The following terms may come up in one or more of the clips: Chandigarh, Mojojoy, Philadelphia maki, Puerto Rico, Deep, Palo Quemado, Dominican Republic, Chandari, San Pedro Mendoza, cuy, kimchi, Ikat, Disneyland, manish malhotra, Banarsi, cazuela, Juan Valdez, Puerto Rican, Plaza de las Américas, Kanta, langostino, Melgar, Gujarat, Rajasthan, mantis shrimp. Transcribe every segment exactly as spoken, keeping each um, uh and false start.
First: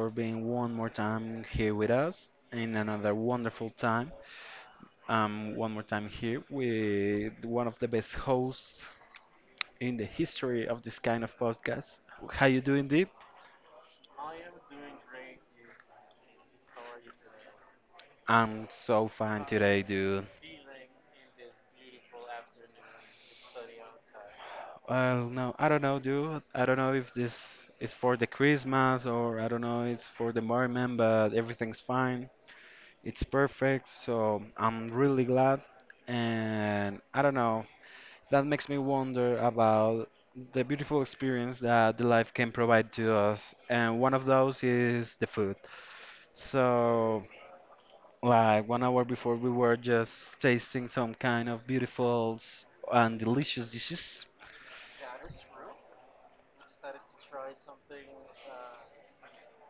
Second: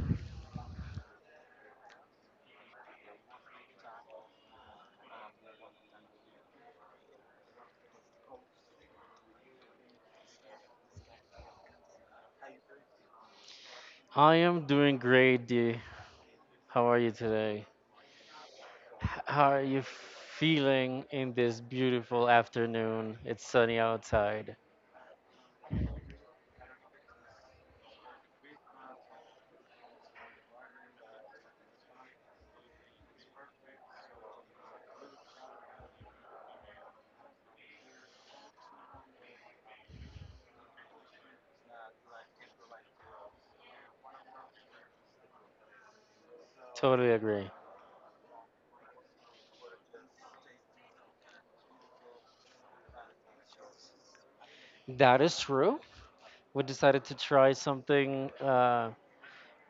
for being one more time here with us in another wonderful time. Um, one more time here with one of the best hosts in the history of this kind of podcast. How you doing, Deep? I am doing great, D. How are you today? I'm H- so fine How are you today, dude. feeling in this beautiful afternoon? It's sunny outside. Well, no, I don't know, dude. I don't know if this is for the Christmas or I don't know it's for the morning, but everything's fine. It's perfect, so I'm really glad. And I don't know, that makes me wonder about the beautiful experience that the life can provide to us. And one of those is the food. Totally So, agree. like one hour before, we were just tasting some kind of beautiful s- and delicious dishes. That is true. We decided to try something uh,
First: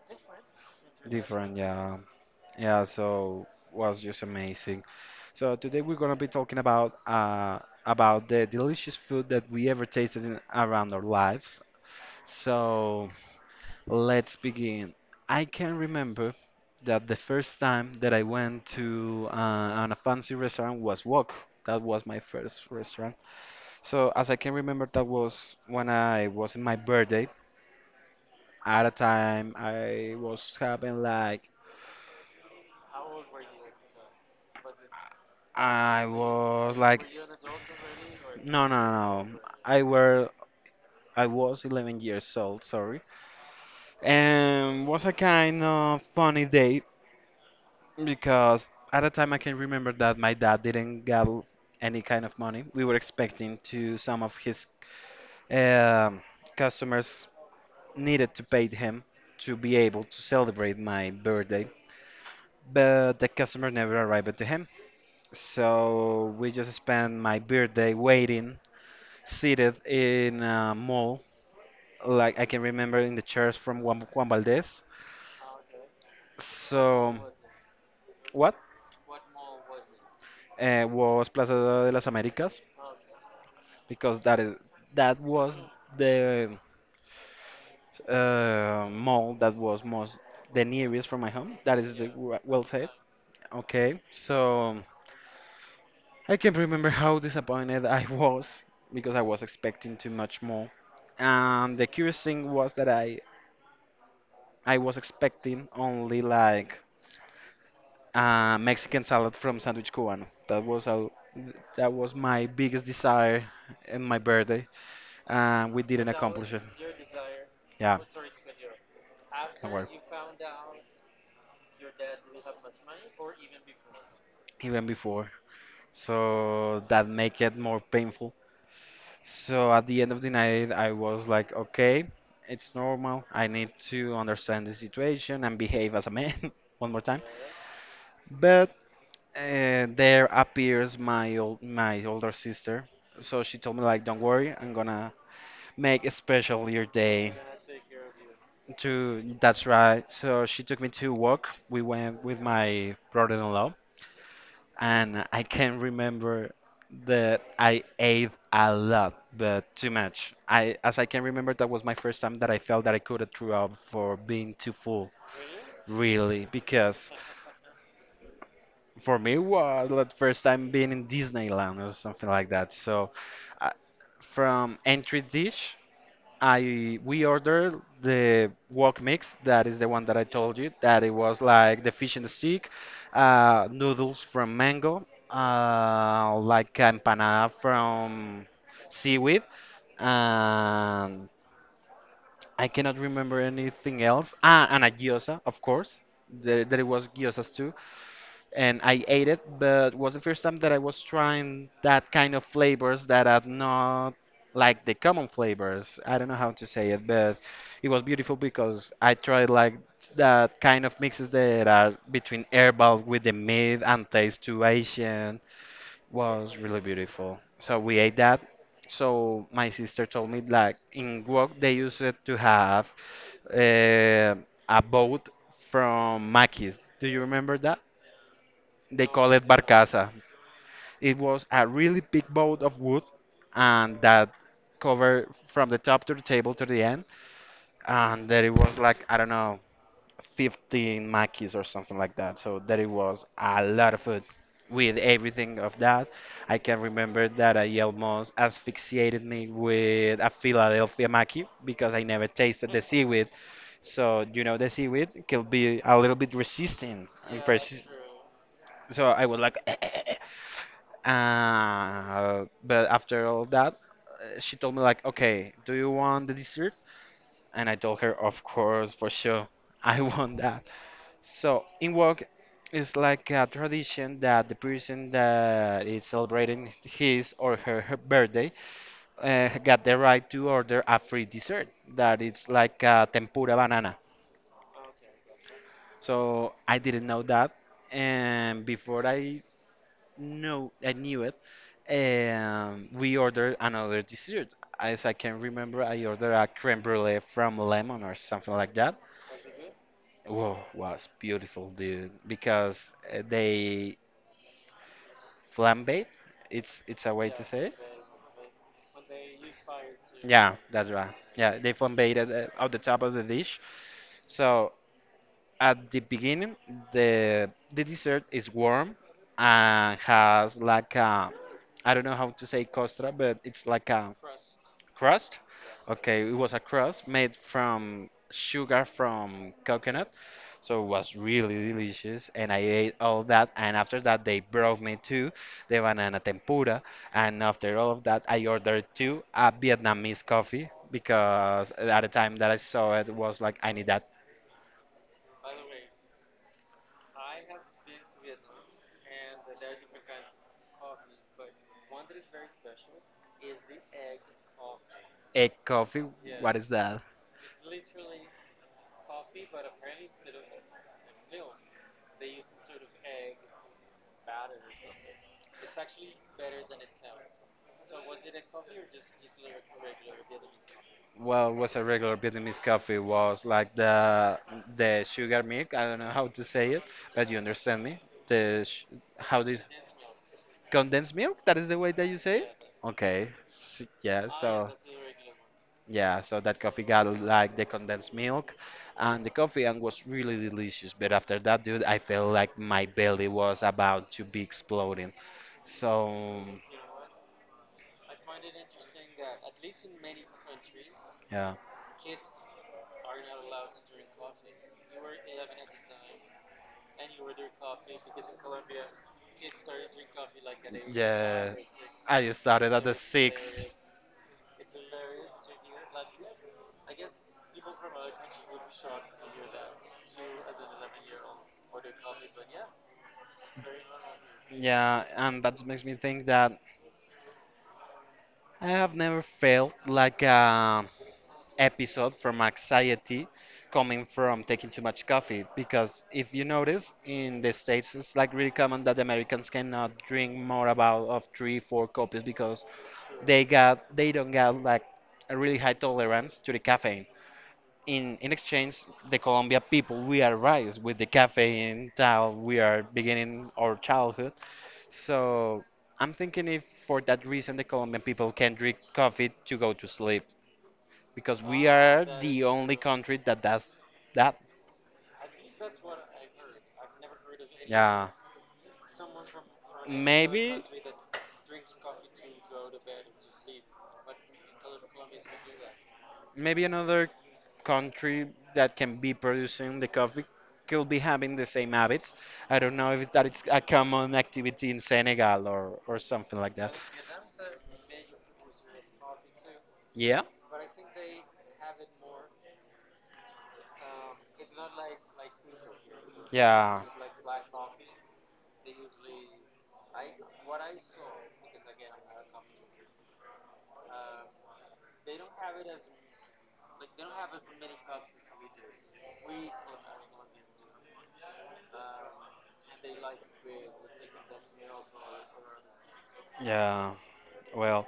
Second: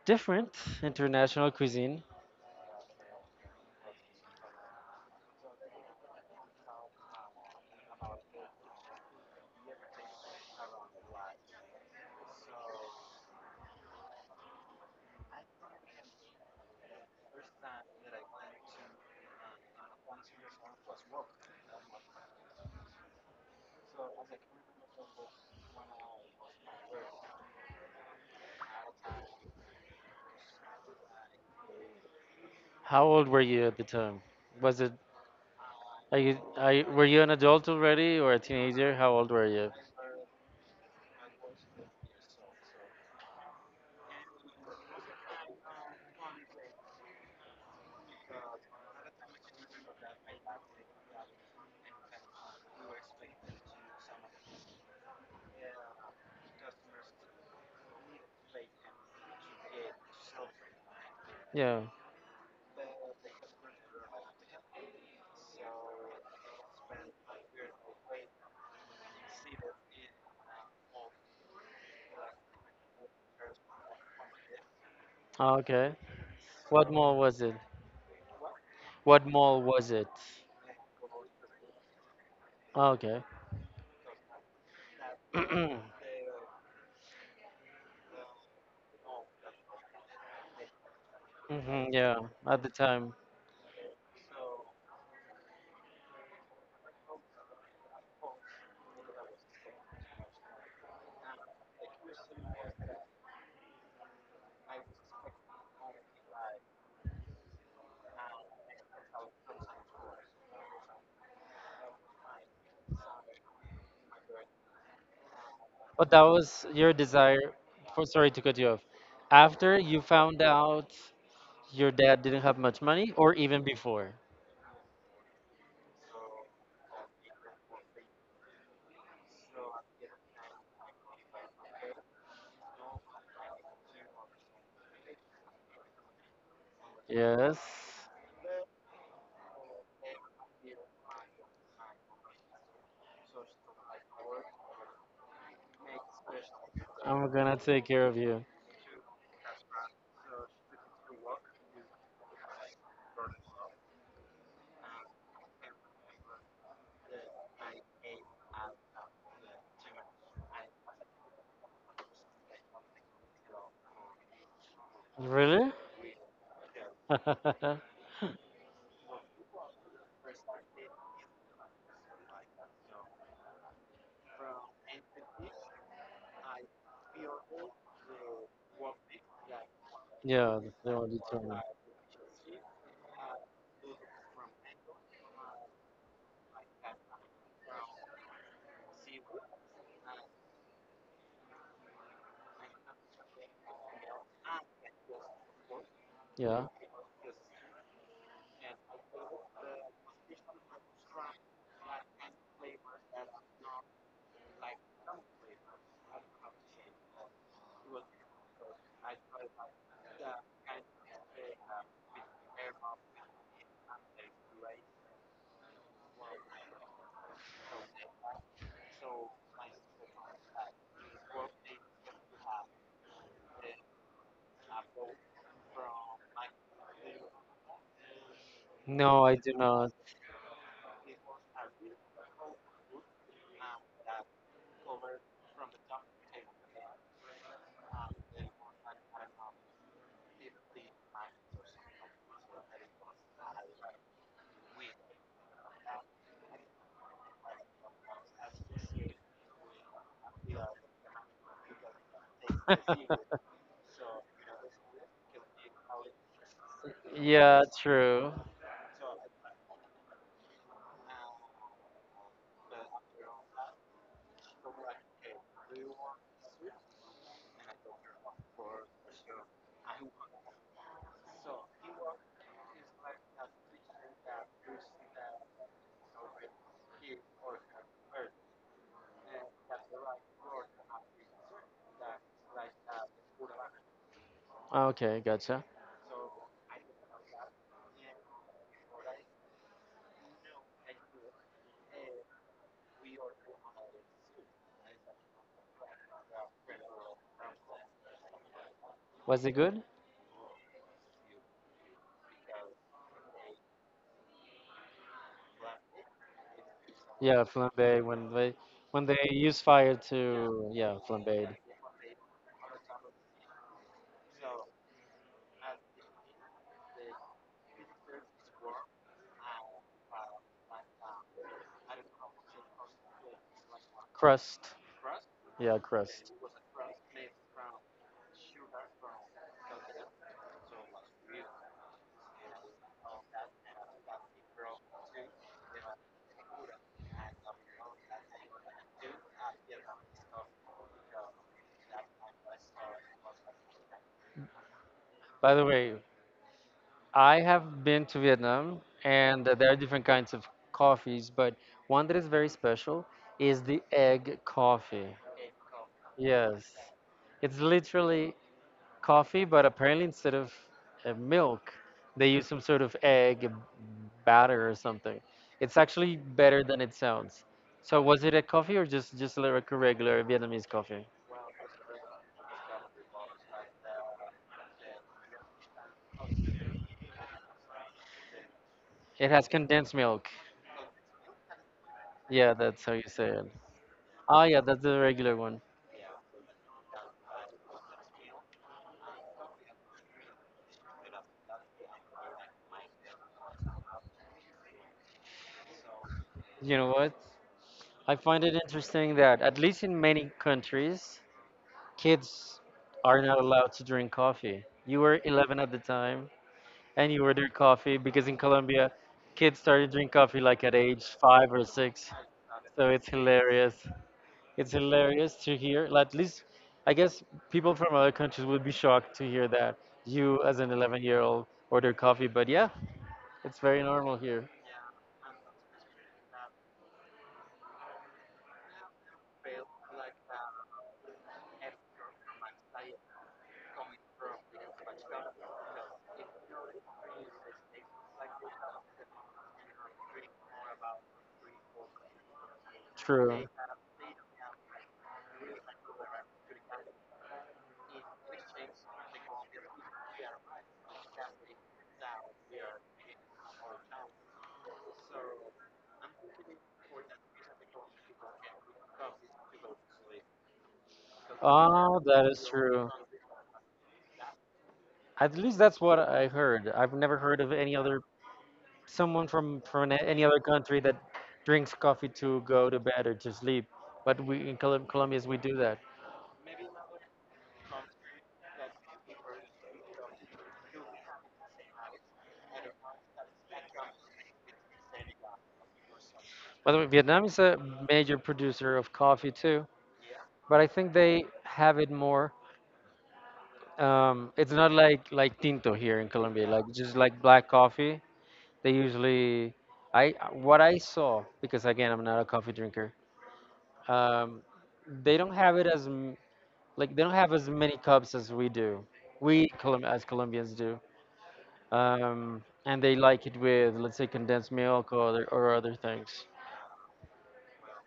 different, international Different, yeah. cuisine. Yeah, so was just amazing. So today we're gonna be talking about uh about the delicious food that we ever tasted in, around our lives. So let's begin. I can remember that the first time that I went to uh, on a fancy restaurant was Wok. That was my first restaurant. So as I can remember, that was when I was in my birthday. At a time, I was having like How old were you at the time? Was it I are you, are was you were like, you an adult already or a no, no, teenager? How no, old no. were you? I were, I was eleven years old. Sorry, and was a kind of funny day because at the time I can remember that my dad didn't get any kind of money. We were expecting to some of his um, customers needed to pay him to be able to celebrate my birthday, Yeah. but the customer never arrived to him. So we just spent my birthday waiting seated in a mall, like I can remember in the chairs from Juan, Juan Valdez. Ah, okay. What So, mall was it? what? What mall was it? Uh, was Plaza de las Américas Ah, okay. because that is that was Hmm. the uh, mall that was most the nearest from my home. That is the, Yeah, w- at well the said. time. Okay, so I can remember how disappointed I was because I was expecting too much more. And the curious thing was that I I was expecting only like uh, Mexican salad from Sandwich Cubano. That was a, that was my biggest desire in my birthday, and we didn't But that accomplish it. was your desire. Yeah. For sorry to cut you off. Don't After worry. you found out your dad didn't have much money, or even before. Even before, so that make it more painful. So at the end of the night, I was like, okay, it's normal. I need to understand the situation and behave as a man one more time. Yes, But and there appears my old my older sister. So she told me like, don't worry, I'm gonna make a special your I'm day. gonna take care of you. To that's right. So she took me to walk. We went with my brother-in-law, and I can remember that I ate a lot, but too much. I, as I can remember, that was my first time that I felt that I could have threw up for being too full, Really? really, because for me was the first time being in Disneyland or something like that. So I, from entry dish, I we ordered the wok mix. That is the one that I told Yeah, you. they That it will be was turning. like the fish and stick, uh, noodles from mango, uh, like empanada from seaweed, and I cannot remember anything else. Ah, and a gyoza, of course. There, Yeah. there was gyozas too and I ate it, but was the first time that I was trying that kind of flavors that are not like the common flavors. I don't know how to say it, but it was beautiful because I tried like that kind of mixes that are between herbal with the meat and taste to Asian. Was really beautiful. So we ate that. So my sister told me like in Guok they used it to have uh, a boat from Maquis. Do you remember that? They No, call I it do not. barcaza. It was a really big boat of wood, and that covered from the top to the table to the end. And there it was like, I don't know, fifteen makis or something like that. So there it was a lot of food with everything of that. I can remember that I almost asphyxiated me with a Philadelphia maki because I never tasted the seaweed. So, you know, the seaweed can be a little bit resistant and Yeah, persi- true. so I was like Uh, but after all that, uh, she told me like, "Okay, do you want the dessert?" And I told her, "Of course, for sure, I want that." So in work, it's like a tradition that the person that is celebrating his or her, her birthday uh, got the right to order a free dessert that it's like a tempura banana. Okay, gotcha. So I didn't know that, and before I know I knew it. Um, we ordered another dessert. As I can remember, I ordered a creme brulee from Lemon or something like that. Was it good? Whoa, was beautiful, dude. Because uh, they flambé. It's it's a way to Yeah, say it. flambe when they when they use fire Yeah, to, that's yeah, right. flambade. Yeah, they flambe it uh, on the top of the dish. So at the beginning, the the dessert is warm and has like a I don't know how to say costra, but it's like a Crust. crust? Yeah, Okay, it crust. was a crust made from sugar from coconut, so it was really delicious, and I ate all that. And after that, they brought me to the banana tempura, and after all of that, I ordered two a Vietnamese coffee because at the time that I saw it was like, I need that By the way, I have been to Vietnam and uh, there are different kinds of coffees, but one that is very special is the egg coffee. egg coffee. What Yes. is that? It's literally coffee, but apparently instead of uh, milk, they use some sort of egg batter or something. It's actually better than it sounds. So was it a coffee or just just like a regular Vietnamese coffee? Well, it was a regular Vietnamese coffee. Was like the the sugar milk. I don't know how to say it, Uh, you understand me? The sh It how has this condensed milk. condensed milk? That is the way that you say Yeah, it? that's how you say Okay. it. S yeah, Ah, yeah, so that's the regular one. yeah, so that coffee got like the condensed milk and the coffee and was really delicious. But after that, dude, I felt like my belly was about to be exploding. So You know what? I find it interesting that at least in many countries, yeah. kids are not allowed to drink coffee. You were eleven at the time, and you order coffee because in Colombia, kids started to drink coffee like at age five Yeah, or six. I started So at the it's six. hilarious. It's hilarious to hear. Like, at least, I guess people from other countries would be shocked to hear that you, as an eleven-year-old, order coffee. But yeah, it's very normal here. Yeah, and that makes me think that I have never felt like a episode from anxiety coming from taking too much coffee. Because if you notice, in the States, it's like really common that Americans cannot drink more about of three, four copies because they True. got they don't got like a really high tolerance to the caffeine. In in exchange, the Colombia people we are raised with the caffeine till we are beginning our childhood. So I'm thinking if for that reason the Colombian people can drink coffee to go to sleep because we Oh, are that the is only true. country that does that. At least that's what I heard. I've never heard of any other Yeah. someone from from an- any other Maybe country that drinks coffee to go to bed or to sleep. But we in Colom- Colombians, we do that. maybe another country that can be producing the coffee could be having the same habits. I don't know if that is a common activity in Senegal or, or something like that. By the way, Vietnam is a major producer of coffee too, Yeah. but I think they have it more. Um, it's not like like tinto here in Colombia, like Yeah. just like black coffee. They usually, I what I saw, because again I'm not a coffee drinker. Um, they don't have it as m- like they don't have as many cups as we do. We Colom- as Colombians do, um, and they like it with, let's say, condensed milk or other, or other things. Yeah. Well,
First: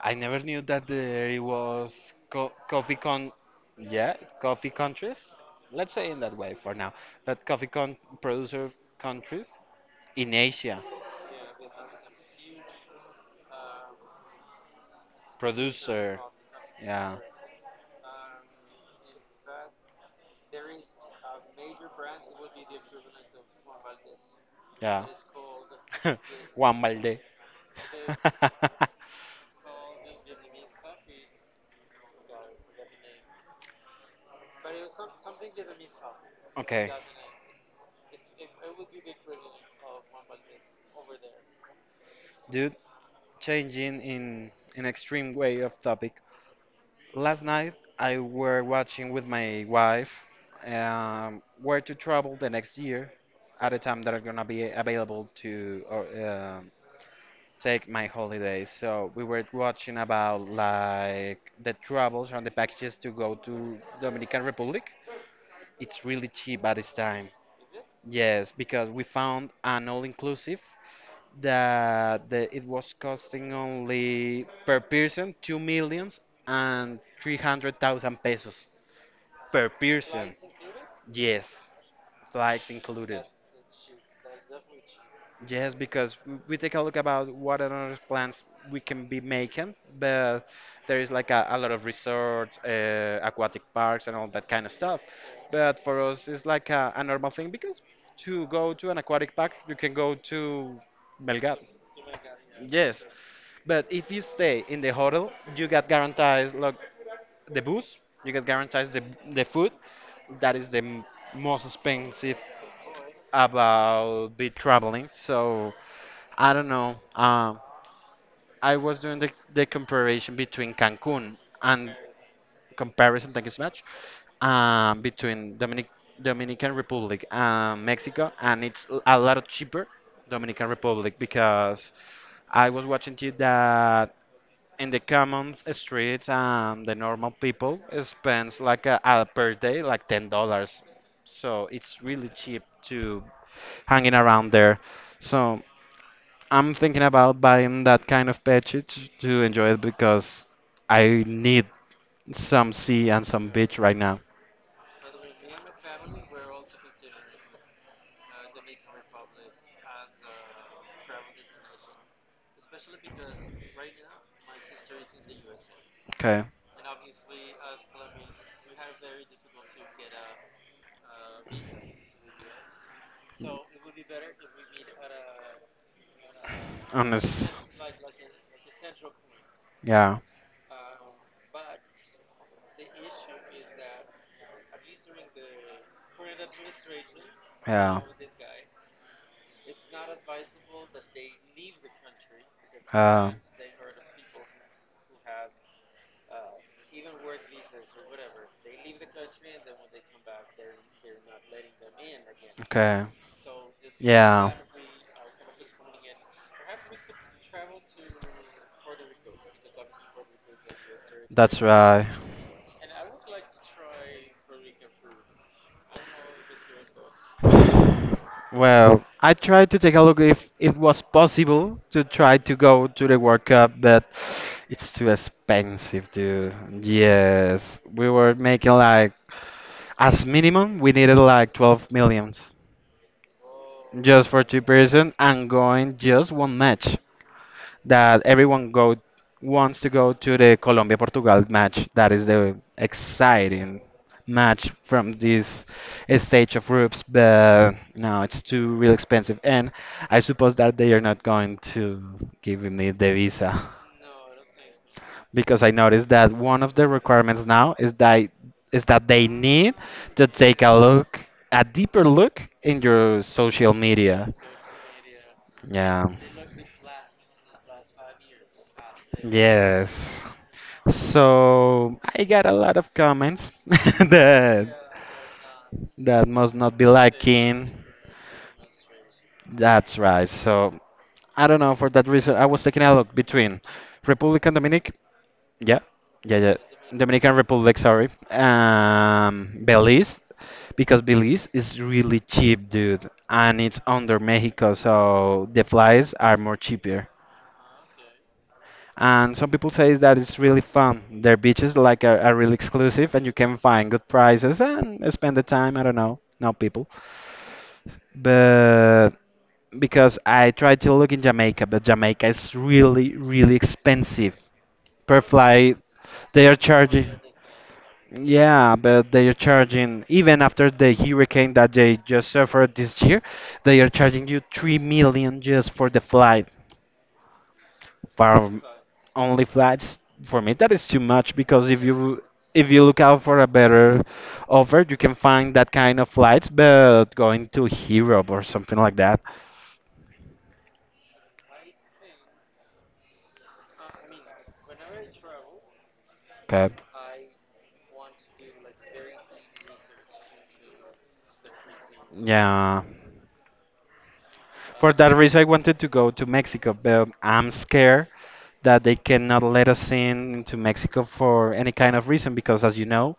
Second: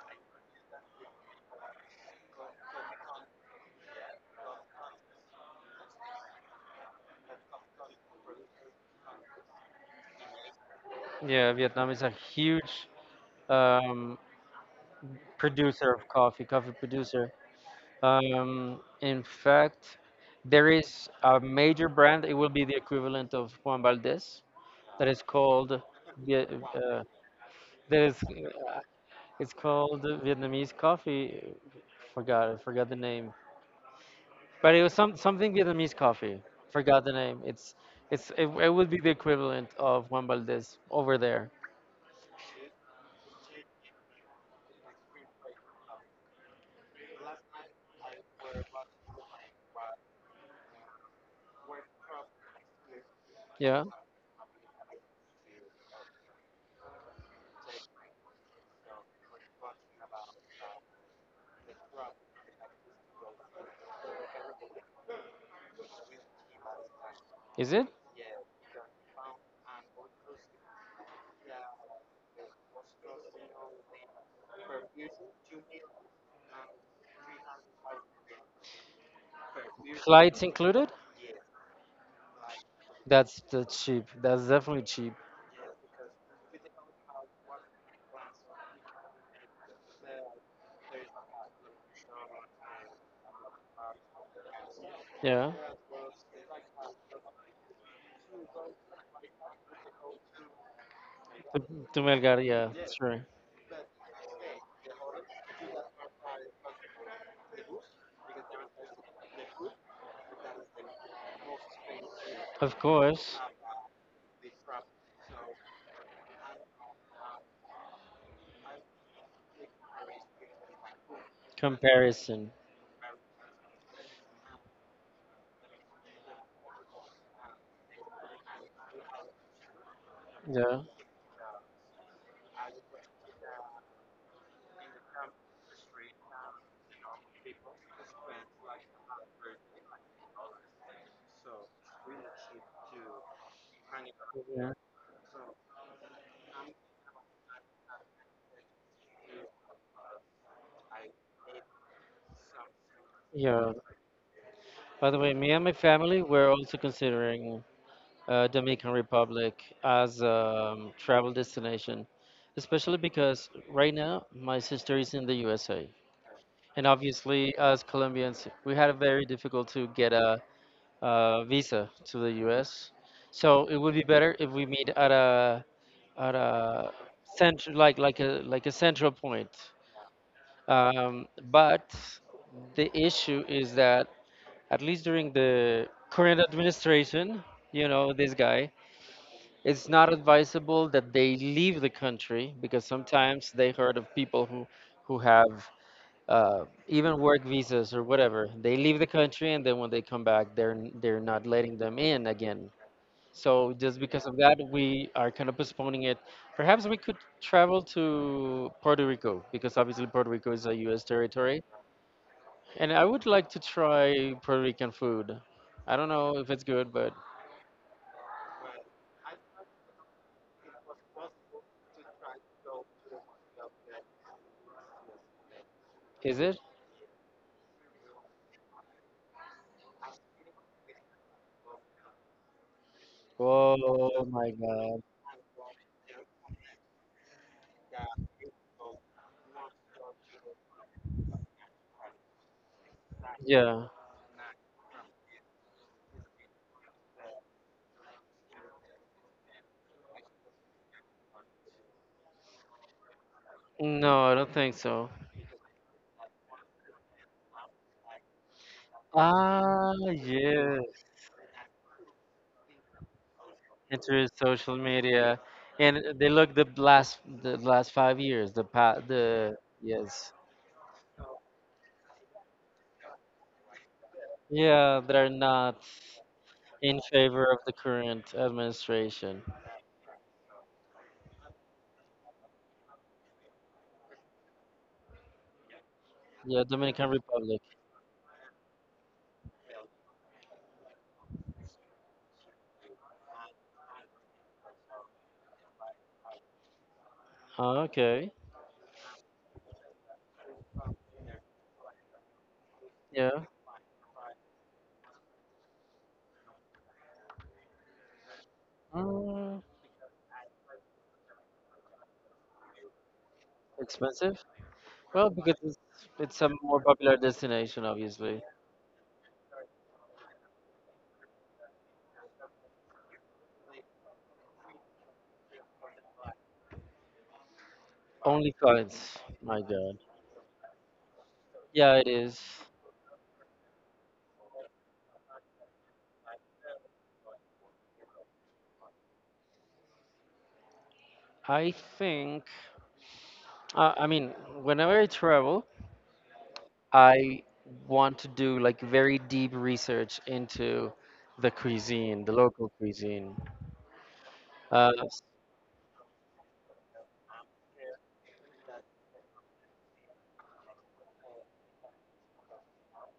I never knew that there was co- coffee con, yeah, coffee countries. Let's say in that way for now. That coffee con producer countries in Asia. Yeah, Vietnam is a huge um, producer of Producer. coffee, coffee Yeah. producer. Um, in fact, there is a major brand. It will be the equivalent of Juan Valdez Yeah. that is called Vie- Juan uh, Valdez. that is it's called Vietnamese coffee. Forgot I forgot the name. But it was some something Vietnamese coffee. Okay, Forgot the name. It's it's it, it would be the equivalent of Juan Valdez over there. dude, changing in an extreme way of topic. Last night I were watching with my wife um, where to travel the next year at a Yeah, time that are gonna be available to or, um take my holidays. So we were watching about like the travels and the packages to go to Dominican Republic. It's really cheap at this time. is it? Yes, because we found an all-inclusive that the, it was costing only per person two millions and three hundred thousand pesos per person. Flights included? Yes, flights included. That's that's cheap. That's definitely cheap. Yes, because w- we take a look about what other plans we can be making, but there is like a, a lot of resorts, uh, aquatic parks, and all that kind of stuff. Yeah. But for us, it's like a, a normal thing because to go to an aquatic park, you can go to Belgrade. To, to Melgar, yeah, Yes, sure. but if you stay in the hotel, you get guaranteed like the booze. You get guarantees the the food. That is the m- most expensive Of course, about be traveling. So I don't know. Um, I was doing the the comparison between Cancun and comparison. comparison. Thank you so much. Um, between Dominic Dominican Republic and Mexico, and it's l- a lot cheaper Dominican Yeah, Republic because I was watching to that in the common streets and the normal people spends like a, a per day like ten dollars, so it's really cheap to hanging around yeah, there, so I'm thinking about buying that kind of package to enjoy it because I need some sea and some yeah. beach right now. By the way, me and my family were also considering uh, Dominican Republic as a um, travel destination, especially because right now my sister is in the U S A. Okay, And obviously, as Colombians, we had a very difficult to get a, a visa to the U S. So it would be better if we meet at a at a on this. central like like a like a central point. Yeah. Um, but the issue is that at least during the current administration, you Yeah, know, this guy, it's not advisable that they leave the country because sometimes they heard of people who who have uh, even work visas or whatever. They leave the country, and then when they come back, they're they're not letting them in again. okay. So just because of that, we are kind of postponing it. Perhaps we could travel to Puerto Rico because obviously Puerto Rico is a U S territory, That's right. and I would like to try Puerto Rican food. I don't know if it's good, but Well, I tried to take a look if it was possible to try to go to the World Cup, but it's too expensive, is dude. it? Yes, we were making like, as minimum, we needed like twelve millions Oh just for my two God! person and going just one match that everyone go wants to go to the Colombia Portugal match. That is the exciting Yeah. match from this stage of groups, but no, it's too real expensive, and I suppose that they are not going to give me the visa No, I don't think so. because I noticed that one of the requirements now is that is that they need Ah, to take a yes, look, a deeper look in your social enter media. social media, and Yeah. they look the last the last five years. The pa the Yes. yes, So I got a lot of comments that yeah, they're not that must not be in favor of lacking. the current administration. That's right. So I don't know, for that reason I was taking a look between Republican Dominic, yeah, yeah, yeah. Yeah, Dominican Dominican Republic. Republic, sorry. Um, Belize, because Belize is really cheap, dude, and it's under Mexico, so the flights are more cheaper. Ah, okay, And some people say that it's really fun. Their beaches like are, are really exclusive, and you yeah, can find good prices and spend the time. I don't know, no people, but mm, because I tried to look in Jamaica, but Jamaica is really, really expensive expensive. per Well, because flight. it's it's They a are more charging. popular destination, obviously. Yeah, but they are charging, even after the hurricane that they just suffered this year, they are charging you three million just for the flight, for Only coins. only My flights. God. For me, that is too much because if Yeah, it you is. if you look out for a better offer, you can find that kind of flights, but going to Europe or something like that. I think. Uh, I mean, whenever I travel. Okay. I want to do like very deep research into the cuisine, the local Yeah. cuisine. Uh, For that reason, I wanted to go to Mexico, but I'm scared that they cannot let us in into Mexico for any kind of reason because, as you know,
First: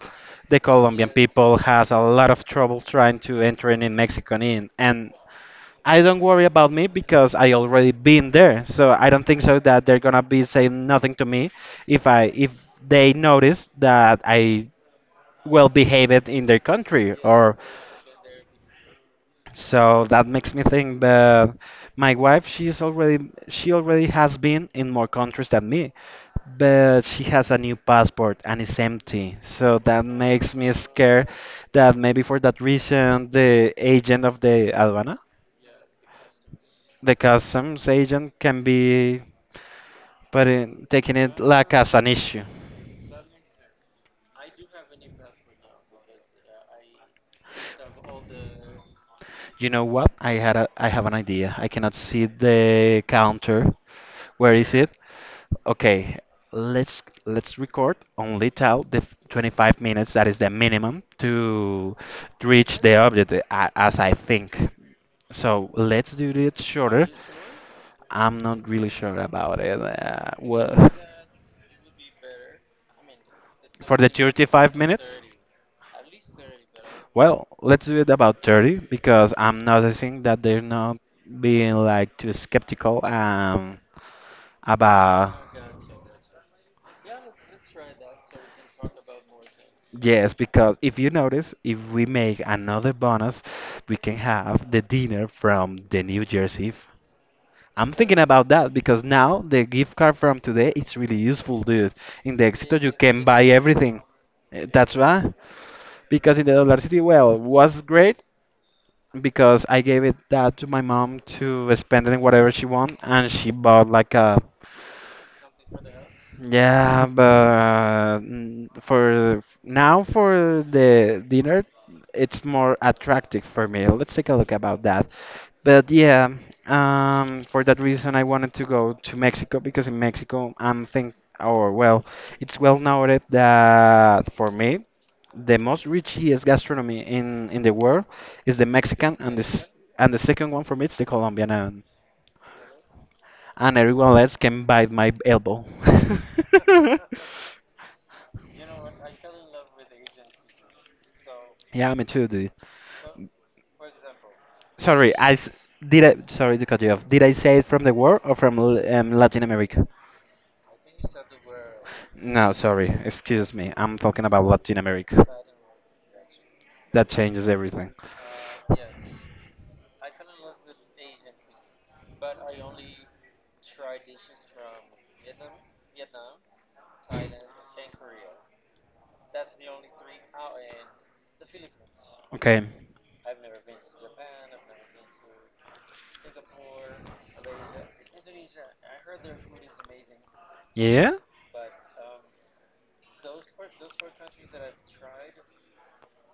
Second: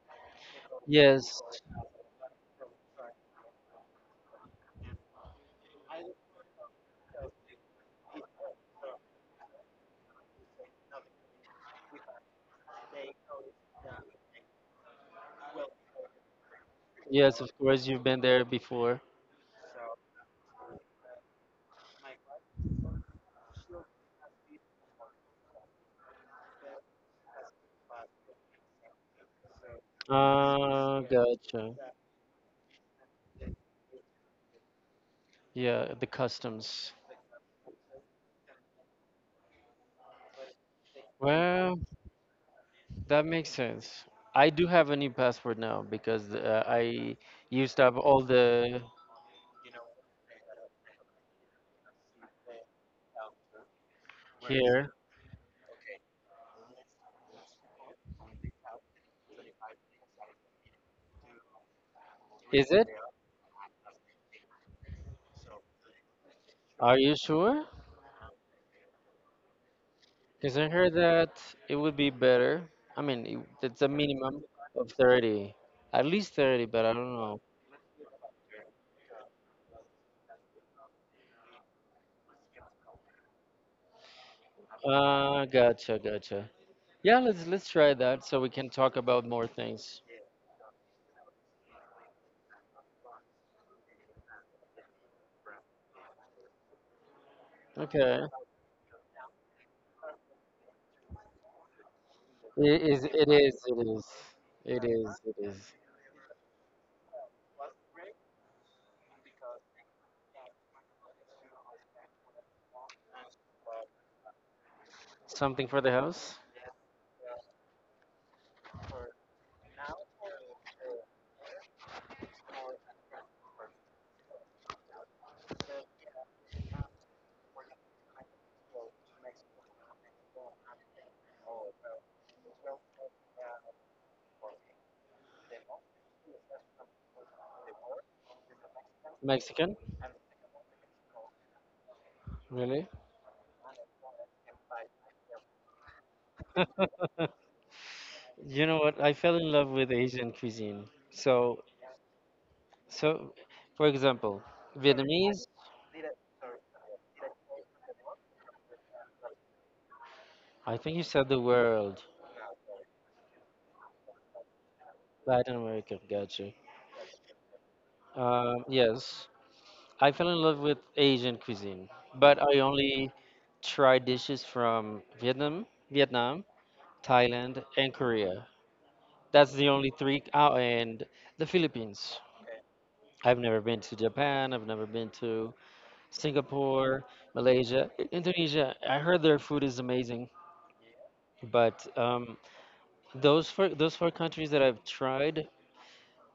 the Colombian yes, people has a lot of trouble trying to enter in, in Mexico and in. And I don't worry about me because I already been there, so I don't think so that they're gonna be saying nothing to me if I if they notice that I well behaved in their country yes, of or course, you've been there before. so that makes me think that my wife, she's already she already has been in more countries than me, but she has a new passport and it's empty. So that makes me Ah, scared gotcha. that maybe for that reason the agent of the aduana, Yeah, the customs. the customs agent can be putting taking it like Well, as an issue. that makes sense. I do have a new passport now because uh, I used up all the You know what? I had a I have an idea. I cannot see the counter. Where is it? here. Okay, let's let's record only till the f- twenty-five minutes that is the minimum to to Is reach it? the objective a- as I think. So let's do it Are shorter. you sure? I'm not really sure about it. Uh, Because I Well, heard that it would be better. I mean, it- it's a for the minimum. thirty-five minutes? thirty. At least thirty, but I don't know. Well, let's do it about thirty because I'm noticing that they're not being like too skeptical um about. Uh, gotcha, gotcha. Yeah, let's let's try that so we can talk about more things. Yes, because if you notice, if we make another bonus, we can have the dinner from the New Jersey. f- I'm thinking Okay. about that because now the gift card from today it's really useful, dude. In the It Exito, you is can it buy is it everything. is. Eh, It That's is why it is. because in the Dollar City, well, was great because I gave it that to my mom to spend it in whatever she want, and she bought like a, Something for the house? yeah, but mm, for now for the dinner, it's more attractive for me. Let's take a look about that. But yeah, um, for that reason, I wanted to go to Mexico because in Mexico, I'm think, or well, it's well noted that for me, the most richest gastronomy in in the world is the Mexican, and this Mexican? and the second one for me it's the Colombian, and Really? and everyone else can bite my elbow. You know what? I fell in love with Asian cuisine. So Yeah, me too, dude. so for example, Sorry, I Vietnamese, s- did I sorry to cut you off. Did I say it from the world or from L- um, Latin America? I think you said the world. No, sorry. Excuse me. I'm talking about Latin America. Latin America, gotcha. That changes everything. Um, yes. I fell in love with Asian cuisine, but I only tried dishes from Vietnam, Vietnam, Thailand, and Korea. That's the only three. Oh, and the Philippines. Okay. I've never been to Japan. I've never been to Singapore, Malaysia, I- Indonesia. I heard their food is amazing, Yeah? but um, those four those four countries that I've tried,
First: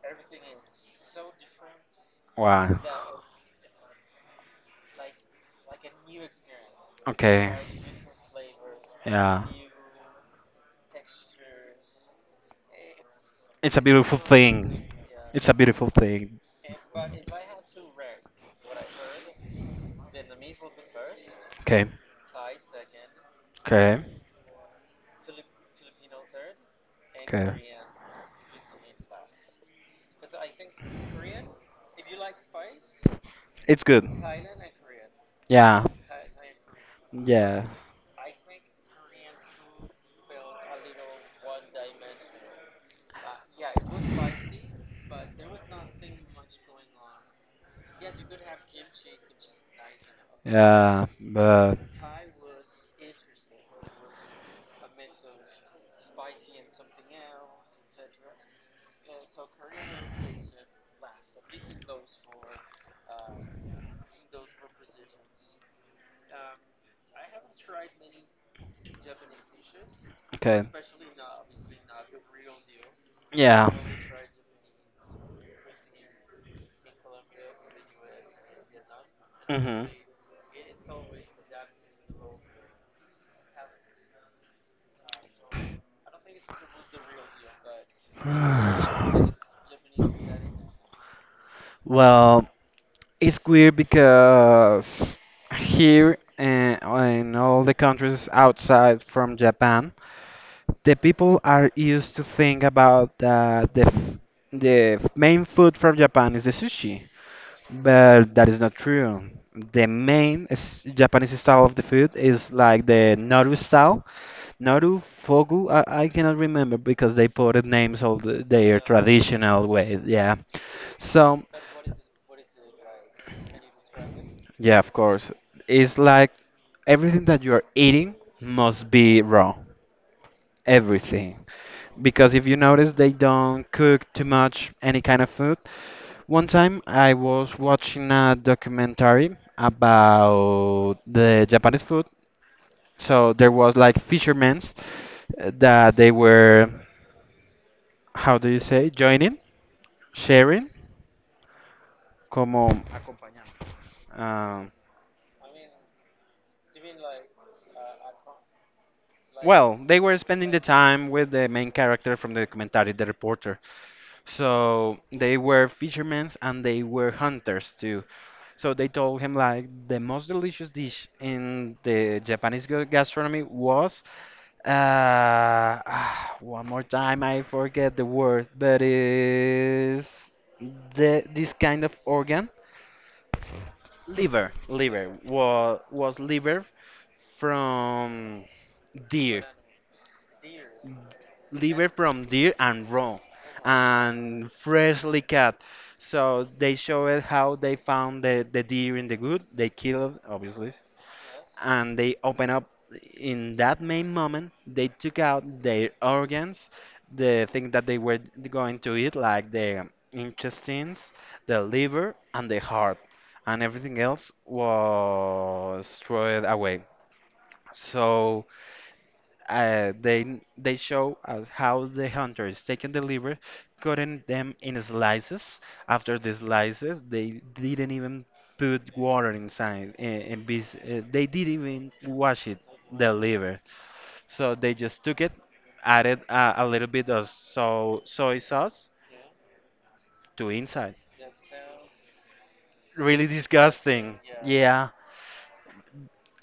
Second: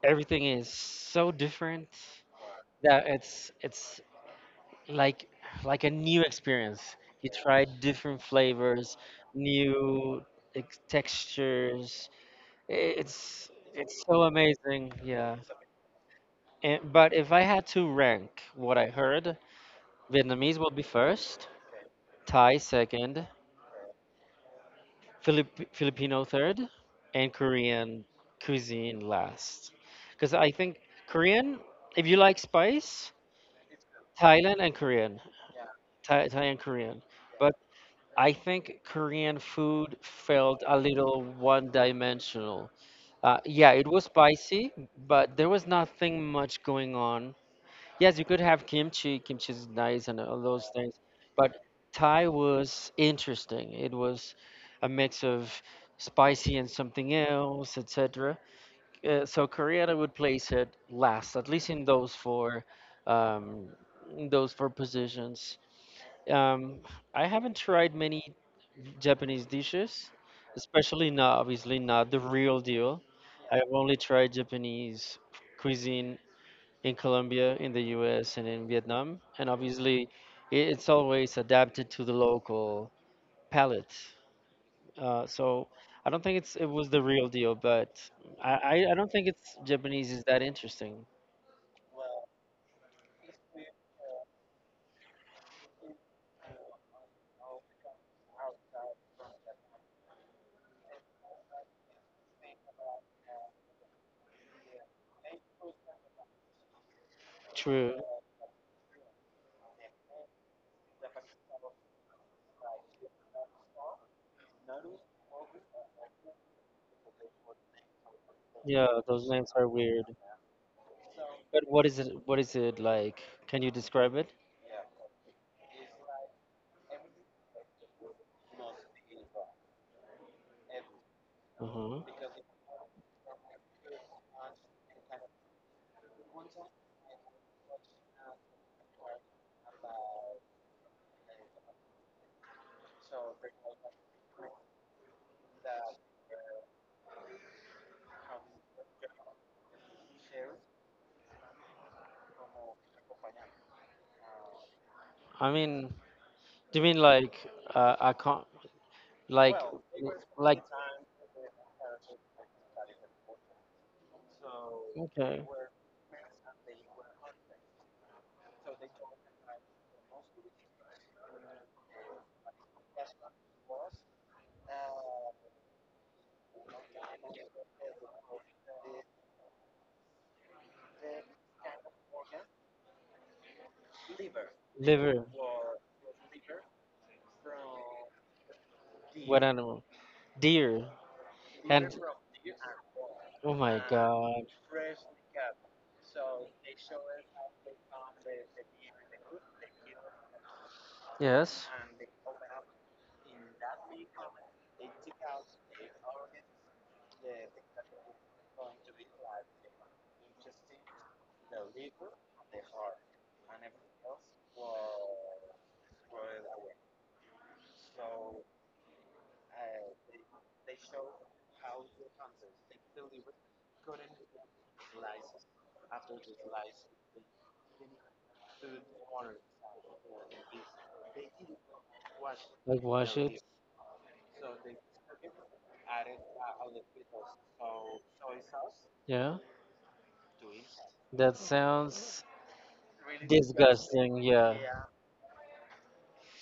everything is so different Why? that it's it's like like a new experience. You Okay. try different flavors, Yeah. new ex- textures. I- It's It's a it's beautiful so thing. amazing. Yeah. It's a beautiful thing. And, but if I had to rank what I heard, Vietnamese will be first, Okay. Thai second, Okay. Filip- Filipino third, and Okay. Korean cuisine last. Because I think Korean, if you like spice, It's good. Thailand and Korean, Yeah. Thai, Thai and Korean. Yeah. I think Korean food felt a little one-dimensional. Uh, yeah, it was spicy, but there was nothing much going on. Yes, you could have kimchi. Kimchi is nice and all those things, Yeah. but But Thai was interesting. It was a mix of spicy and something else, et cetera. Uh, so Korean, I would place it last, at least in those four, um, in those four positions. Um, I haven't tried many Japanese dishes, okay. especially not, obviously not, the real deal. Yeah. I've only tried Japanese cuisine in Colombia, in the U S, and in Vietnam, and Mhm. obviously i- it's always adapted to the local palate. Uh, so I don't think it's it was the real deal, but I, I I don't think it's Japanese is that interesting. Well, it's weird because here and in all the countries outside from Japan, the people are used to think about uh, the f- the f- main food from Japan is the sushi. True. But that is not true. The main s- Japanese style of the food is like the Naru style. Naru, Fogu, I, I cannot remember because they put it names of the, their Yeah, those names traditional are ways. weird. Yeah. So, But what is it? What is it like? Can you describe it? yeah, of course. It's like everything that you are eating must be raw. Everything. Hmm. Because if you notice, they don't cook too much any kind of food. One time I was watching a documentary about the Japanese food. So there was like fishermen's uh, that they were, how do you say, joining, sharing, como, uh, I mean, do you mean like uh, I can't like well, they were spending the like time with the main character from the documentary, the reporter. So they okay were fishermen and they were hunters too. So they told him like the most delicious dish in the Japanese gu- gastronomy was Uh, ah, one more time, I forget the word, but is the this kind of organ? Liver, liver liver. was was liver from What deer. animal? Deer. Liver And from deer and raw oh my god. and freshly cut. So they show it how they found the, the deer in the wood. They killed it, obviously, Yes. and they open up in that main moment they took out their organs, the thing that they were going to eat like the intestines, the liver and the heart, and everything else was thrown away. So uh, they they show us how the hunters taking the liver, cutting them in slices. After the slices, they didn't even put water inside, and, and bes- uh, they didn't even wash it, Like, the wash it. liver. So they just took it, added uh, a little bit of so soy sauce Yeah, to inside. that sounds Really disgusting, disgusting. yeah. Yeah.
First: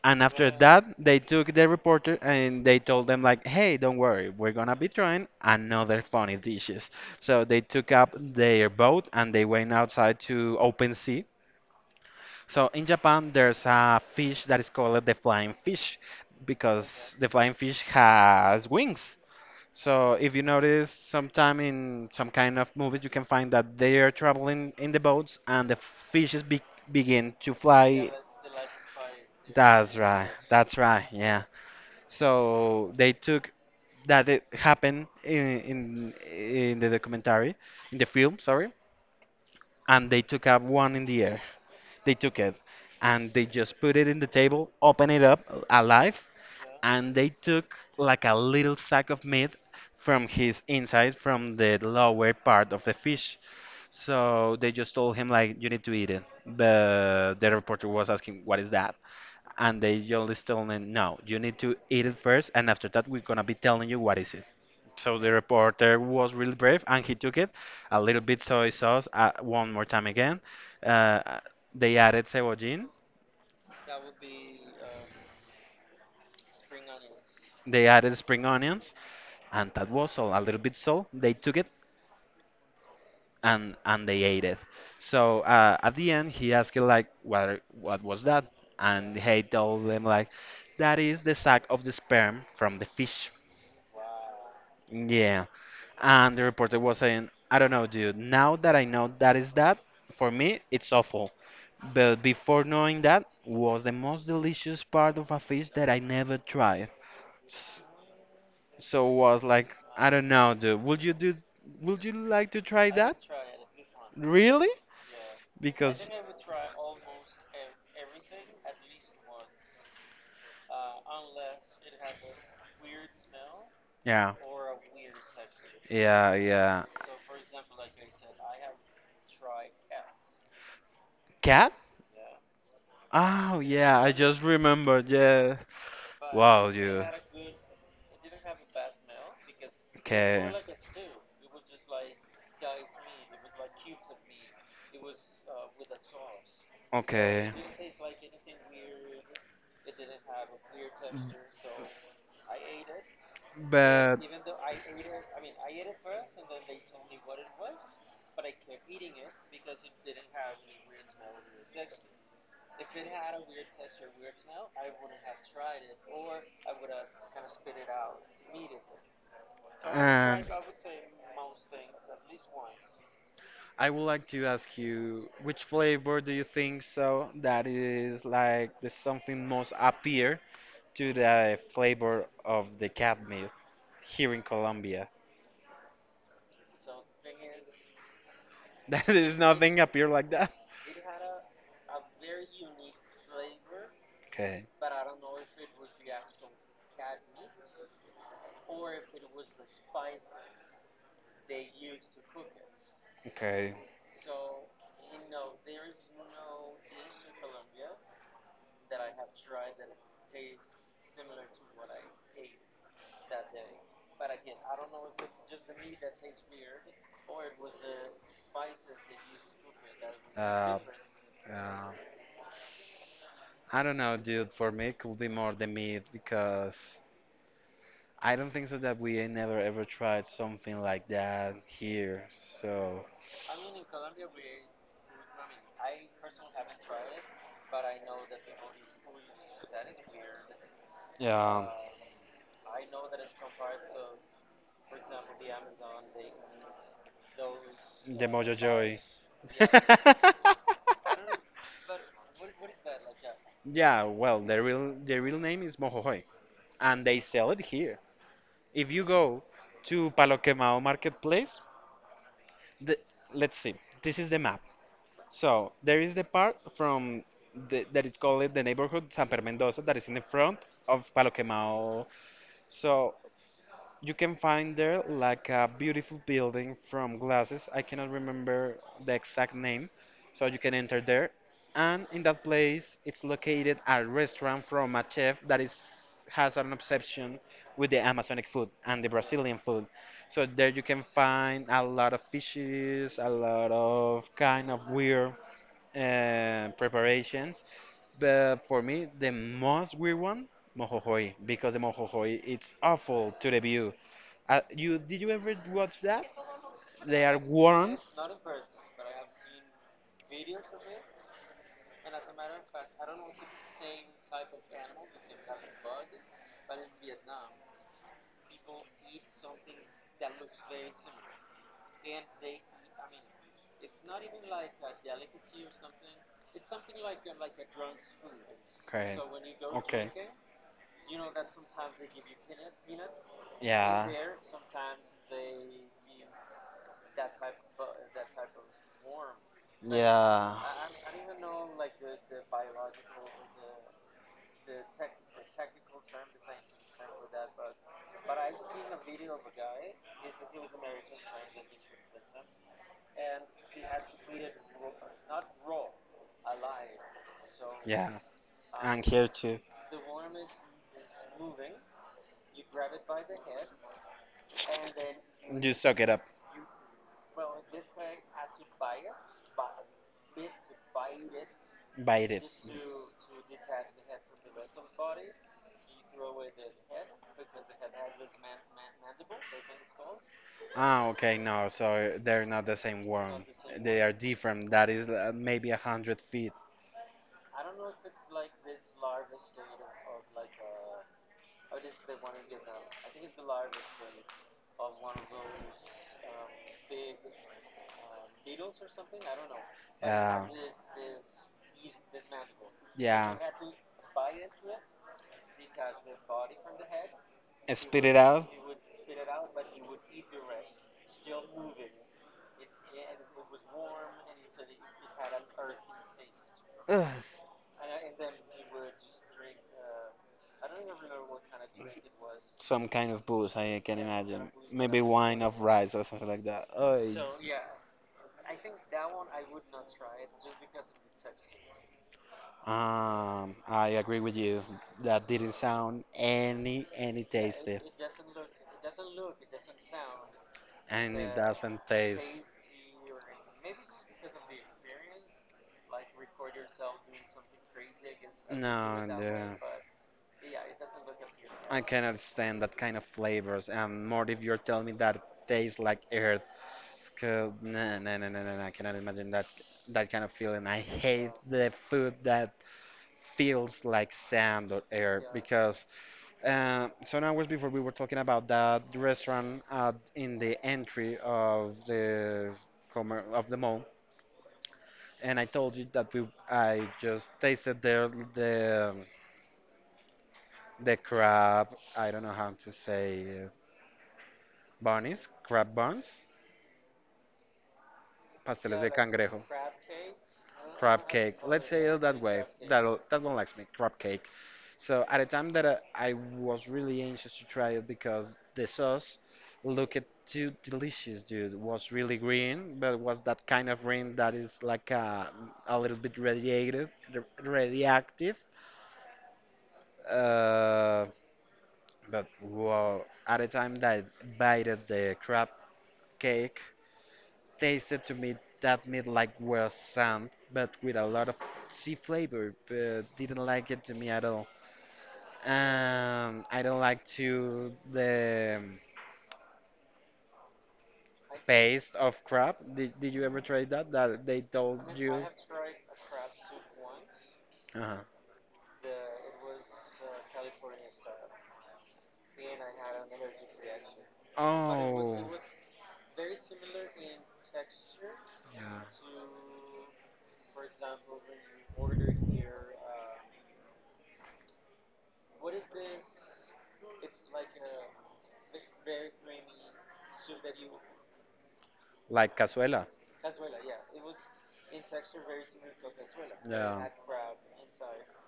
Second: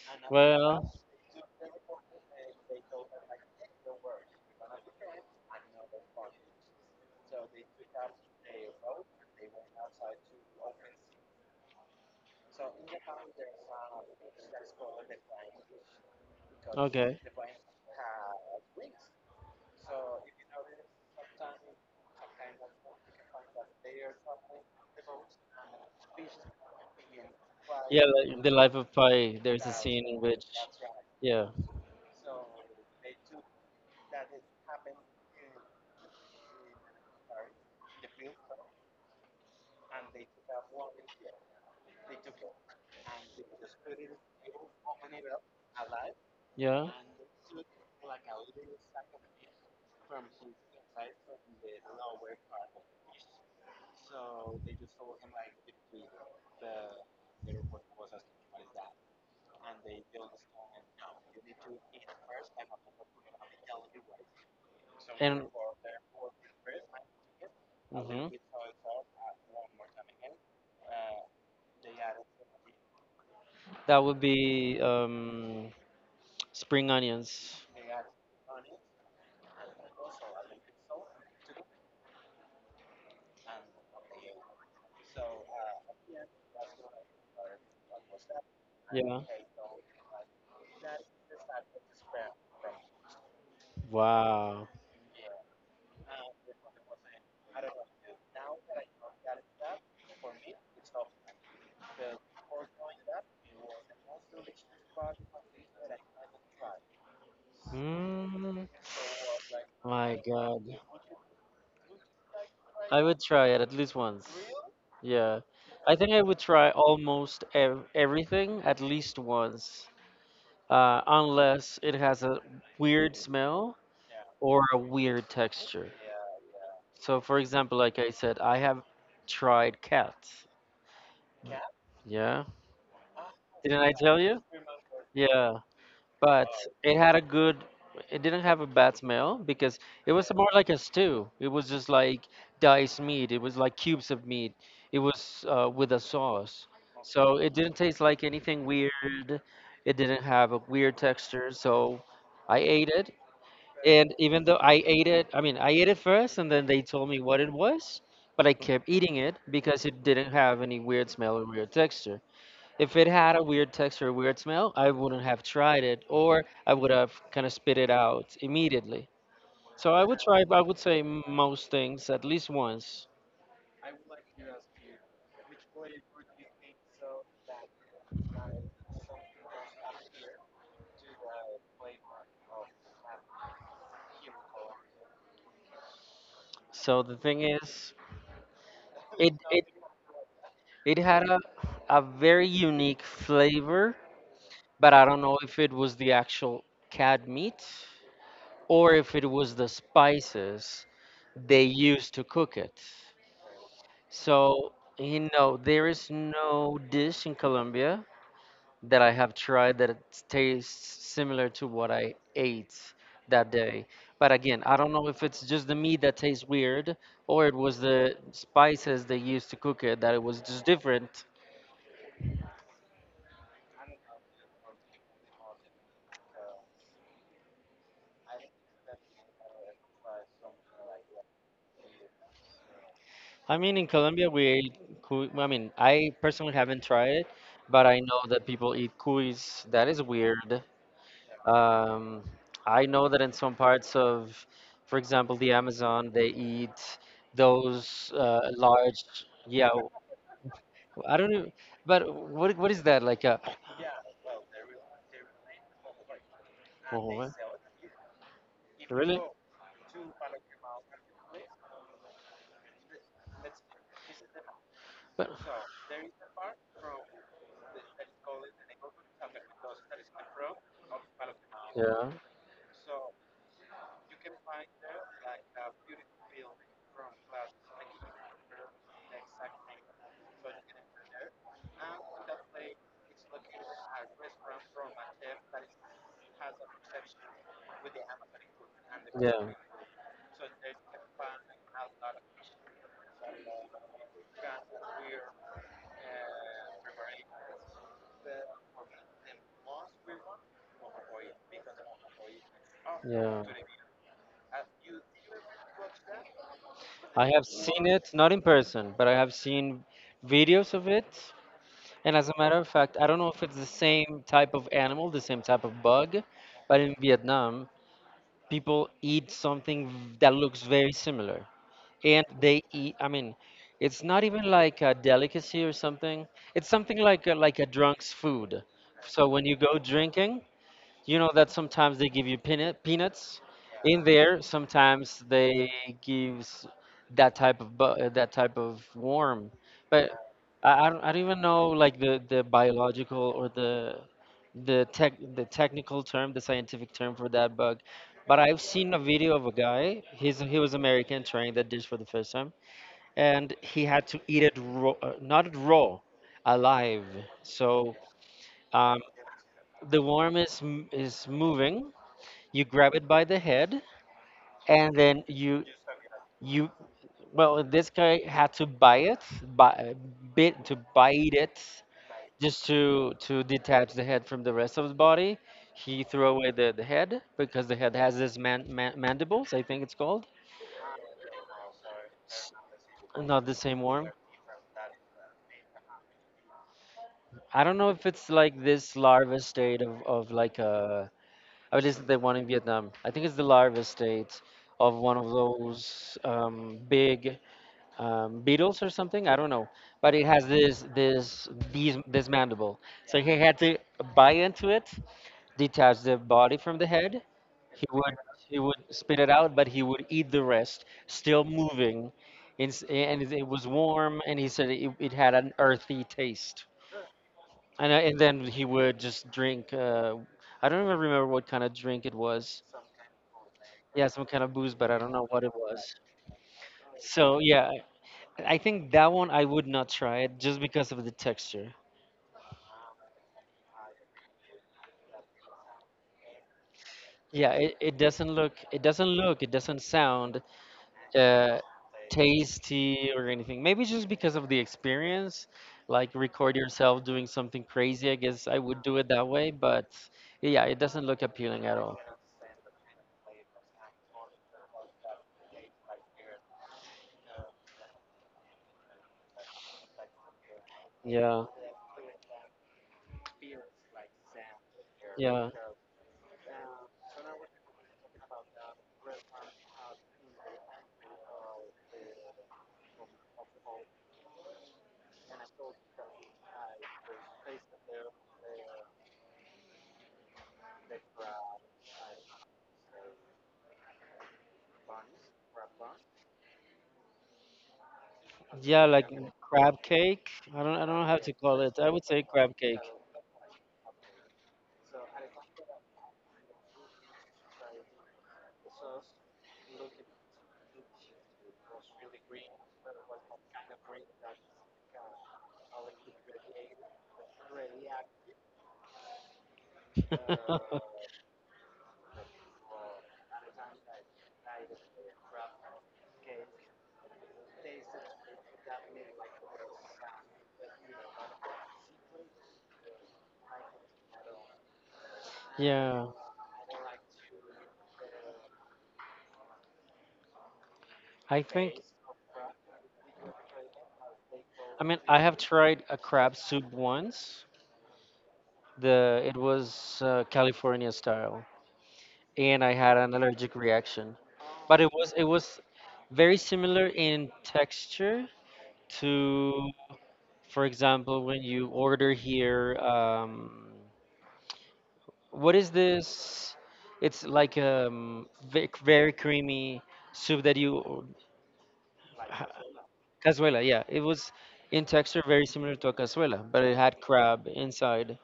And after that, Well, they took the reporter and they told them like, "Hey, don't worry, we're gonna be trying another funny dishes." So they took up their boat and they went outside to open sea. So in Japan, there's a fish that is called the flying fish because okay. the flying fish has wings. So if you notice, sometime in some kind of movies, you can find that they are traveling in the boats and the fishes be begin to Yeah, fly. like the Life of Pi, there's a That's scene in right. which. That's right. Yeah. Yeah, So they took that it happened in in in the documentary, in the film, sorry, and they took up one in the air. They took it and they just put it in the table, open it up alive, yeah. and they took like a little sack of meat from his inside from the lower part of the fish, so they just told him like you need to eat it, but the reporter was asking what is that, and they just told him no, you need to eat it first and after that we're gonna be telling you what is it. So the And reporter was really brave and he took it, a little mhm. bit soy sauce, uh, one more time again, uh, they added cebollin, That would be um, spring onions. they added spring onions, and that was all, a little bit salt, they took it and and they ate it. So uh, at the end, he asked it, like, what are- what was that? And Yeah. he told them like, that is the sack of the sperm from the fish. Wow. Yeah, and the reporter was saying, I don't know, dude. Now that I know that is that, for me, it's awful. But before knowing that, was the most delicious part of a fish that I never tried. S- Mm, So was like, I my don't know, God. dude. Would you do? Would you like to try I that? would try it at least once. Really? Yeah. I think I would try almost ev- everything at least once, uh, unless it has a weird smell Yeah. or a weird texture. Yeah, yeah. So, for example, like I said, I have tried cats. Cat? Yeah. Oh, Didn't I yeah, I tell just you? remembered. Yeah. Yeah. But Wow, it you. had a good, it didn't have a bad smell because it was more Okay. like a stew. It was just like diced meat. It was like cubes of meat. It was uh, with a sauce. So it Okay. didn't taste like anything weird. It didn't have a weird texture. So I ate it. And But. even though I ate it, I mean, I ate it first and then they told me what it was, but I kept eating it because it didn't have any weird smell or weird texture. If it had a weird texture, weird smell, I wouldn't have tried it, or I would have kind of spit it out immediately. So I would try, And. I would say most things at least once. I would like to ask you which flavor do you think so that is like the something most appear to the flavor of the cat meat here in Colombia? So the thing is, That it is it nothing appear like that. it had a a very unique flavor, Okay, but I don't know if it was the actual cat meat or if it was the spices they used to cook it. okay. So, you know, there is no dish in Colombia that I have tried that it tastes similar to what I ate that day. But again, I don't know if it's just the meat that tastes weird or it was the spices they used to cook it that it was just Uh, different. uh, I don't know, dude. For me, it could be more the meat because I don't think so that we never ever tried something like that here. So I mean, in Colombia, we ate cuy. I mean, I personally haven't tried it, but I know that people eat cuis. That is weird. yeah. Um, I know that in some parts of, for example, the Amazon, they eat those The uh, Mojo Joy. large, yeah, I don't know, but what what is that like? A, Yeah, well, the real the real name is Mojojoy, oh, and they what? sell it here. If you Really? go to Palo Quemado Marketplace, the, let's see. This is the map. But, So there is the part from the, that is called the neighborhood San Pedro Mendoza that is in the front of Palo Quemado. yeah. So you can find there like a beautiful building from glasses. I cannot remember the exact name, so you can enter there. And in that place, it's located a restaurant from a chef that is has an obsession with the Amazonic food and the Yeah. Brazilian food. So there you can find a lot of fishes, a lot of kind of weird uh, preparations. But for me, the most weird one, Mohohoi, because the Mohohoi, it's awful Yeah. to the view. Uh, you did you ever watch that? They I are have seen it, worms. not in person, but I have seen videos of it. And as a matter of fact, I don't know if it's the same type of animal, the same type of bug, but in Vietnam, people eat something that looks very similar. And they eat, i mean it's not even like a delicacy or something, it's something like a, like a drunk's food. Okay. So when you go Okay. drinking, you know that sometimes they give you peanut peanuts in Yeah. there. Sometimes they gives that type of bu- uh, that type of worm. But Yeah. I, I don't I don't even know like the the biological or the the tech the technical term, the scientific term for that bug. But I've seen a video of a guy. He's he was American trying that dish for the first time, and he had to eat it raw, uh, not raw, alive. So Yeah. um, And here too. the worm is m- is moving. You grab it by the head, and then you You suck it up. you well, in this guy had to buy it, buy, bit to bite it, Bite it. just to to detach the head from the rest of the body. He threw away the, the head because the head has this man, man, mandibles, I think it's called. Ah, okay, no, so they're not the same worm. Not the same They are worm. different. That is uh, maybe a hundred feet. I don't know if it's like this larva state of, of like a, or it isn't. The one in Vietnam, I think it's the larva state of one of those um, big um, beetles or something. I don't know, but it Uh, has this this these this mandible. So he yeah. had to bite into it, detach the body from the head. He Spit it would out. he would spit it out, but he would eat the rest, still moving. It's- And it was warm, and he said it, it had an earthy taste. Ugh. And I- and then he would just drink. Uh, I don't even remember what kind of drink it was. Some kind of booze, I can Yeah, some kind imagine. of booze, but I Maybe don't know wine what it of rice was. or something like that. Oy. So yeah, I think that one I would not try it just because of the texture. Um, I agree with you. That didn't sound any any Yeah, it, tasty. it doesn't look it doesn't look it doesn't sound And it uh, doesn't taste. tasty or anything. Maybe just because of the experience, like record yourself doing something crazy. I guess I would do No, it that way, dude. but yeah, it doesn't look appealing I at all. cannot stand that kind of flavors. And more if you're telling me that it tastes like earth. 'Cause no, no, no, no, no, no, I cannot imagine that that kind of feeling. I hate Yeah, the food that feels like sand or air yeah, because uh, some hours before we were talking about that restaurant uh, in the entry of the commer of the mall, and I told you that we I just tasted there the the crab. I don't know how to say it, bunnies, crab buns, pasteles yeah, de like cangrejo, crab cake. I don't I don't crab know how cake. to call Let's it. say I it would that say way. crab That cake. that one likes me, crab cake. So at the time that uh, I was really anxious to try it because the sauce looked too delicious, dude. It was really green, but it was that kind of green that is like a, a little bit radiated, r- radioactive. Uh, but wow, at the time that I bited the crab cake, tasted to me that meat like was sand, but with a lot of sea flavor, but didn't like it to me at all. Yeah, Um, I don't like to the um, I think. paste of crab. Did, did you ever try that? That they told I mean, I you? have tried a crab soup once. Uh-huh. The it was uh, California style, and I had an allergic reaction. But it was Oh, it was very similar in texture yeah. to, for example, when you order here. Um, what is this? It's like um ve- very creamy soup that you o- Like ha- cazuela. cazuela. Yeah, it was in texture very similar to a cazuela, but it Yeah. had crab inside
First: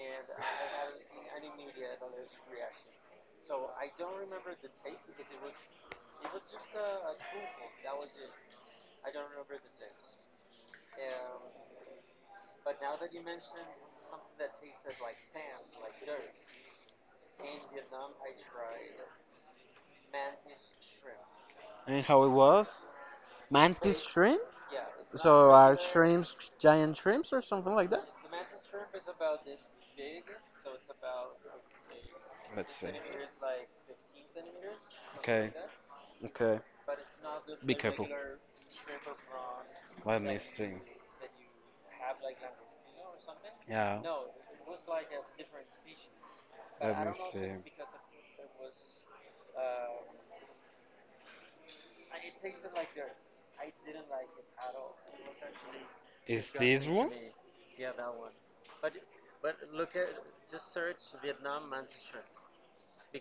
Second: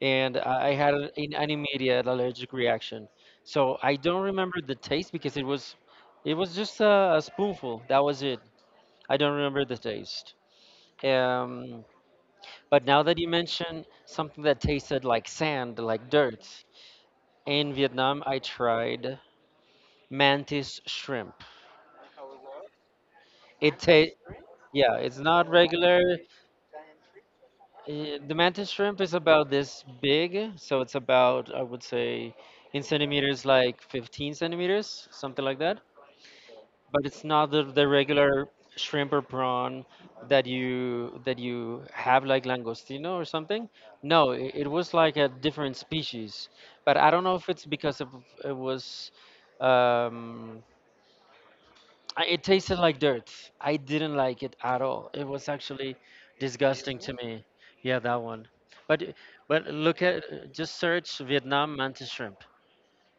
and I had an, an immediate allergic reaction. So I don't remember the taste because it was, it was just a, a spoonful. That was it. I don't remember the taste. Um, but now that you mention something that tasted like sand, like dirt, in Vietnam I tried mantis shrimp. And how it was? It Mantis tastes, shrimp? yeah, it's not So are regular. shrimps giant shrimps or something like that? eh, The mantis shrimp is about this big, so it's about, I would say, Let's in see. centimeters, like fifteen centimeters, something Okay, like that. okay. But it's not the, Be the careful. regular shrimp or prawn Let me that see. you that you have like langostino or something. Yeah. No, it, it was like a different species, but Let me I don't know if see. it's because of, it was um I, it tasted like dirt. I didn't like it at all. It was actually Is this disgusting one? to me. Yeah, that one. but but look at just search Vietnam mantis shrimp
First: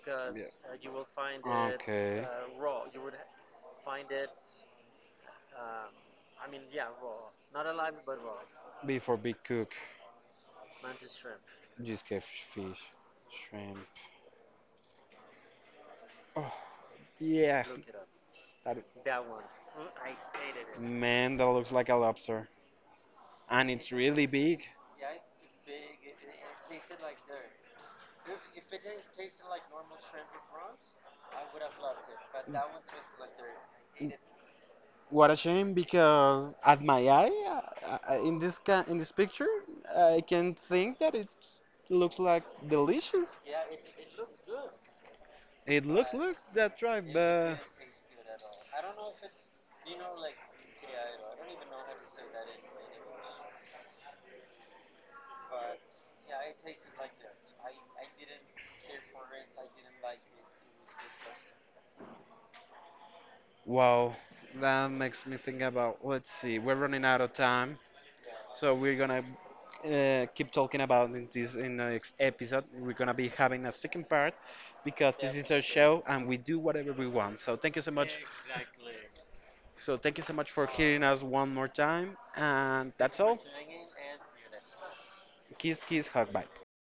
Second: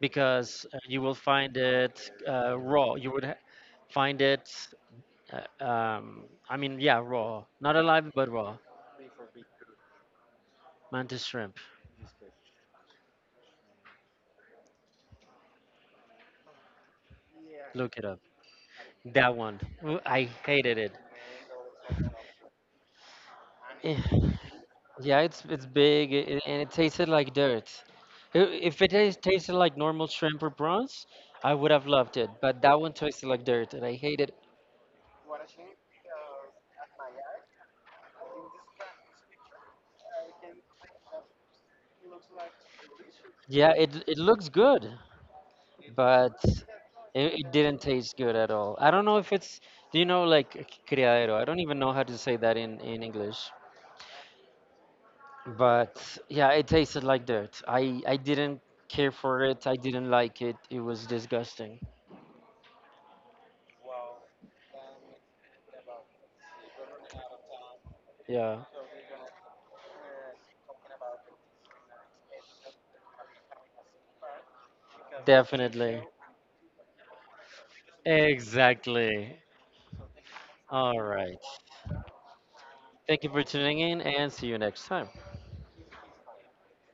because uh, you will find it Okay. uh, raw. You would ha- find it uh, um, I mean, yeah, raw, not alive but raw. Before be cook. Mantis shrimp. Just fish, shrimp. Oh, yeah. Look it up. That, That one. Ooh, I hated it. man, that looks like a lobster. And it's really Eh, big. Yeah, it's it's big, i- i- and it tasted like dirt. I- If it has tasted like normal shrimp or prawns, I would have loved it. But that one tasted like dirt, and I Hate it. hated. It. What a shame because at my eye, uh, uh, in this ca in this picture, I can think that it looks like delicious. Yeah, it it looks good, It looks but like that right, it, it but didn't taste good at all. I don't know if it's, do you know, like criadero? I don't even know how to say that in in English. But yeah, it tasted like dirt. I I didn't care for it. I didn't like it. It was disgusting. wow, that makes me think about. Let's see, we're running out of time, Yeah, so we're gonna uh, keep talking about in this in the next episode. We're gonna be having a second part because this is our definitely. show and we do whatever we want. So thank you so much. Exactly. So thank you so much for All hearing us right. one more time, and that's Thank you all. for tuning in and see you next time. Kiss, kiss, hug, bye.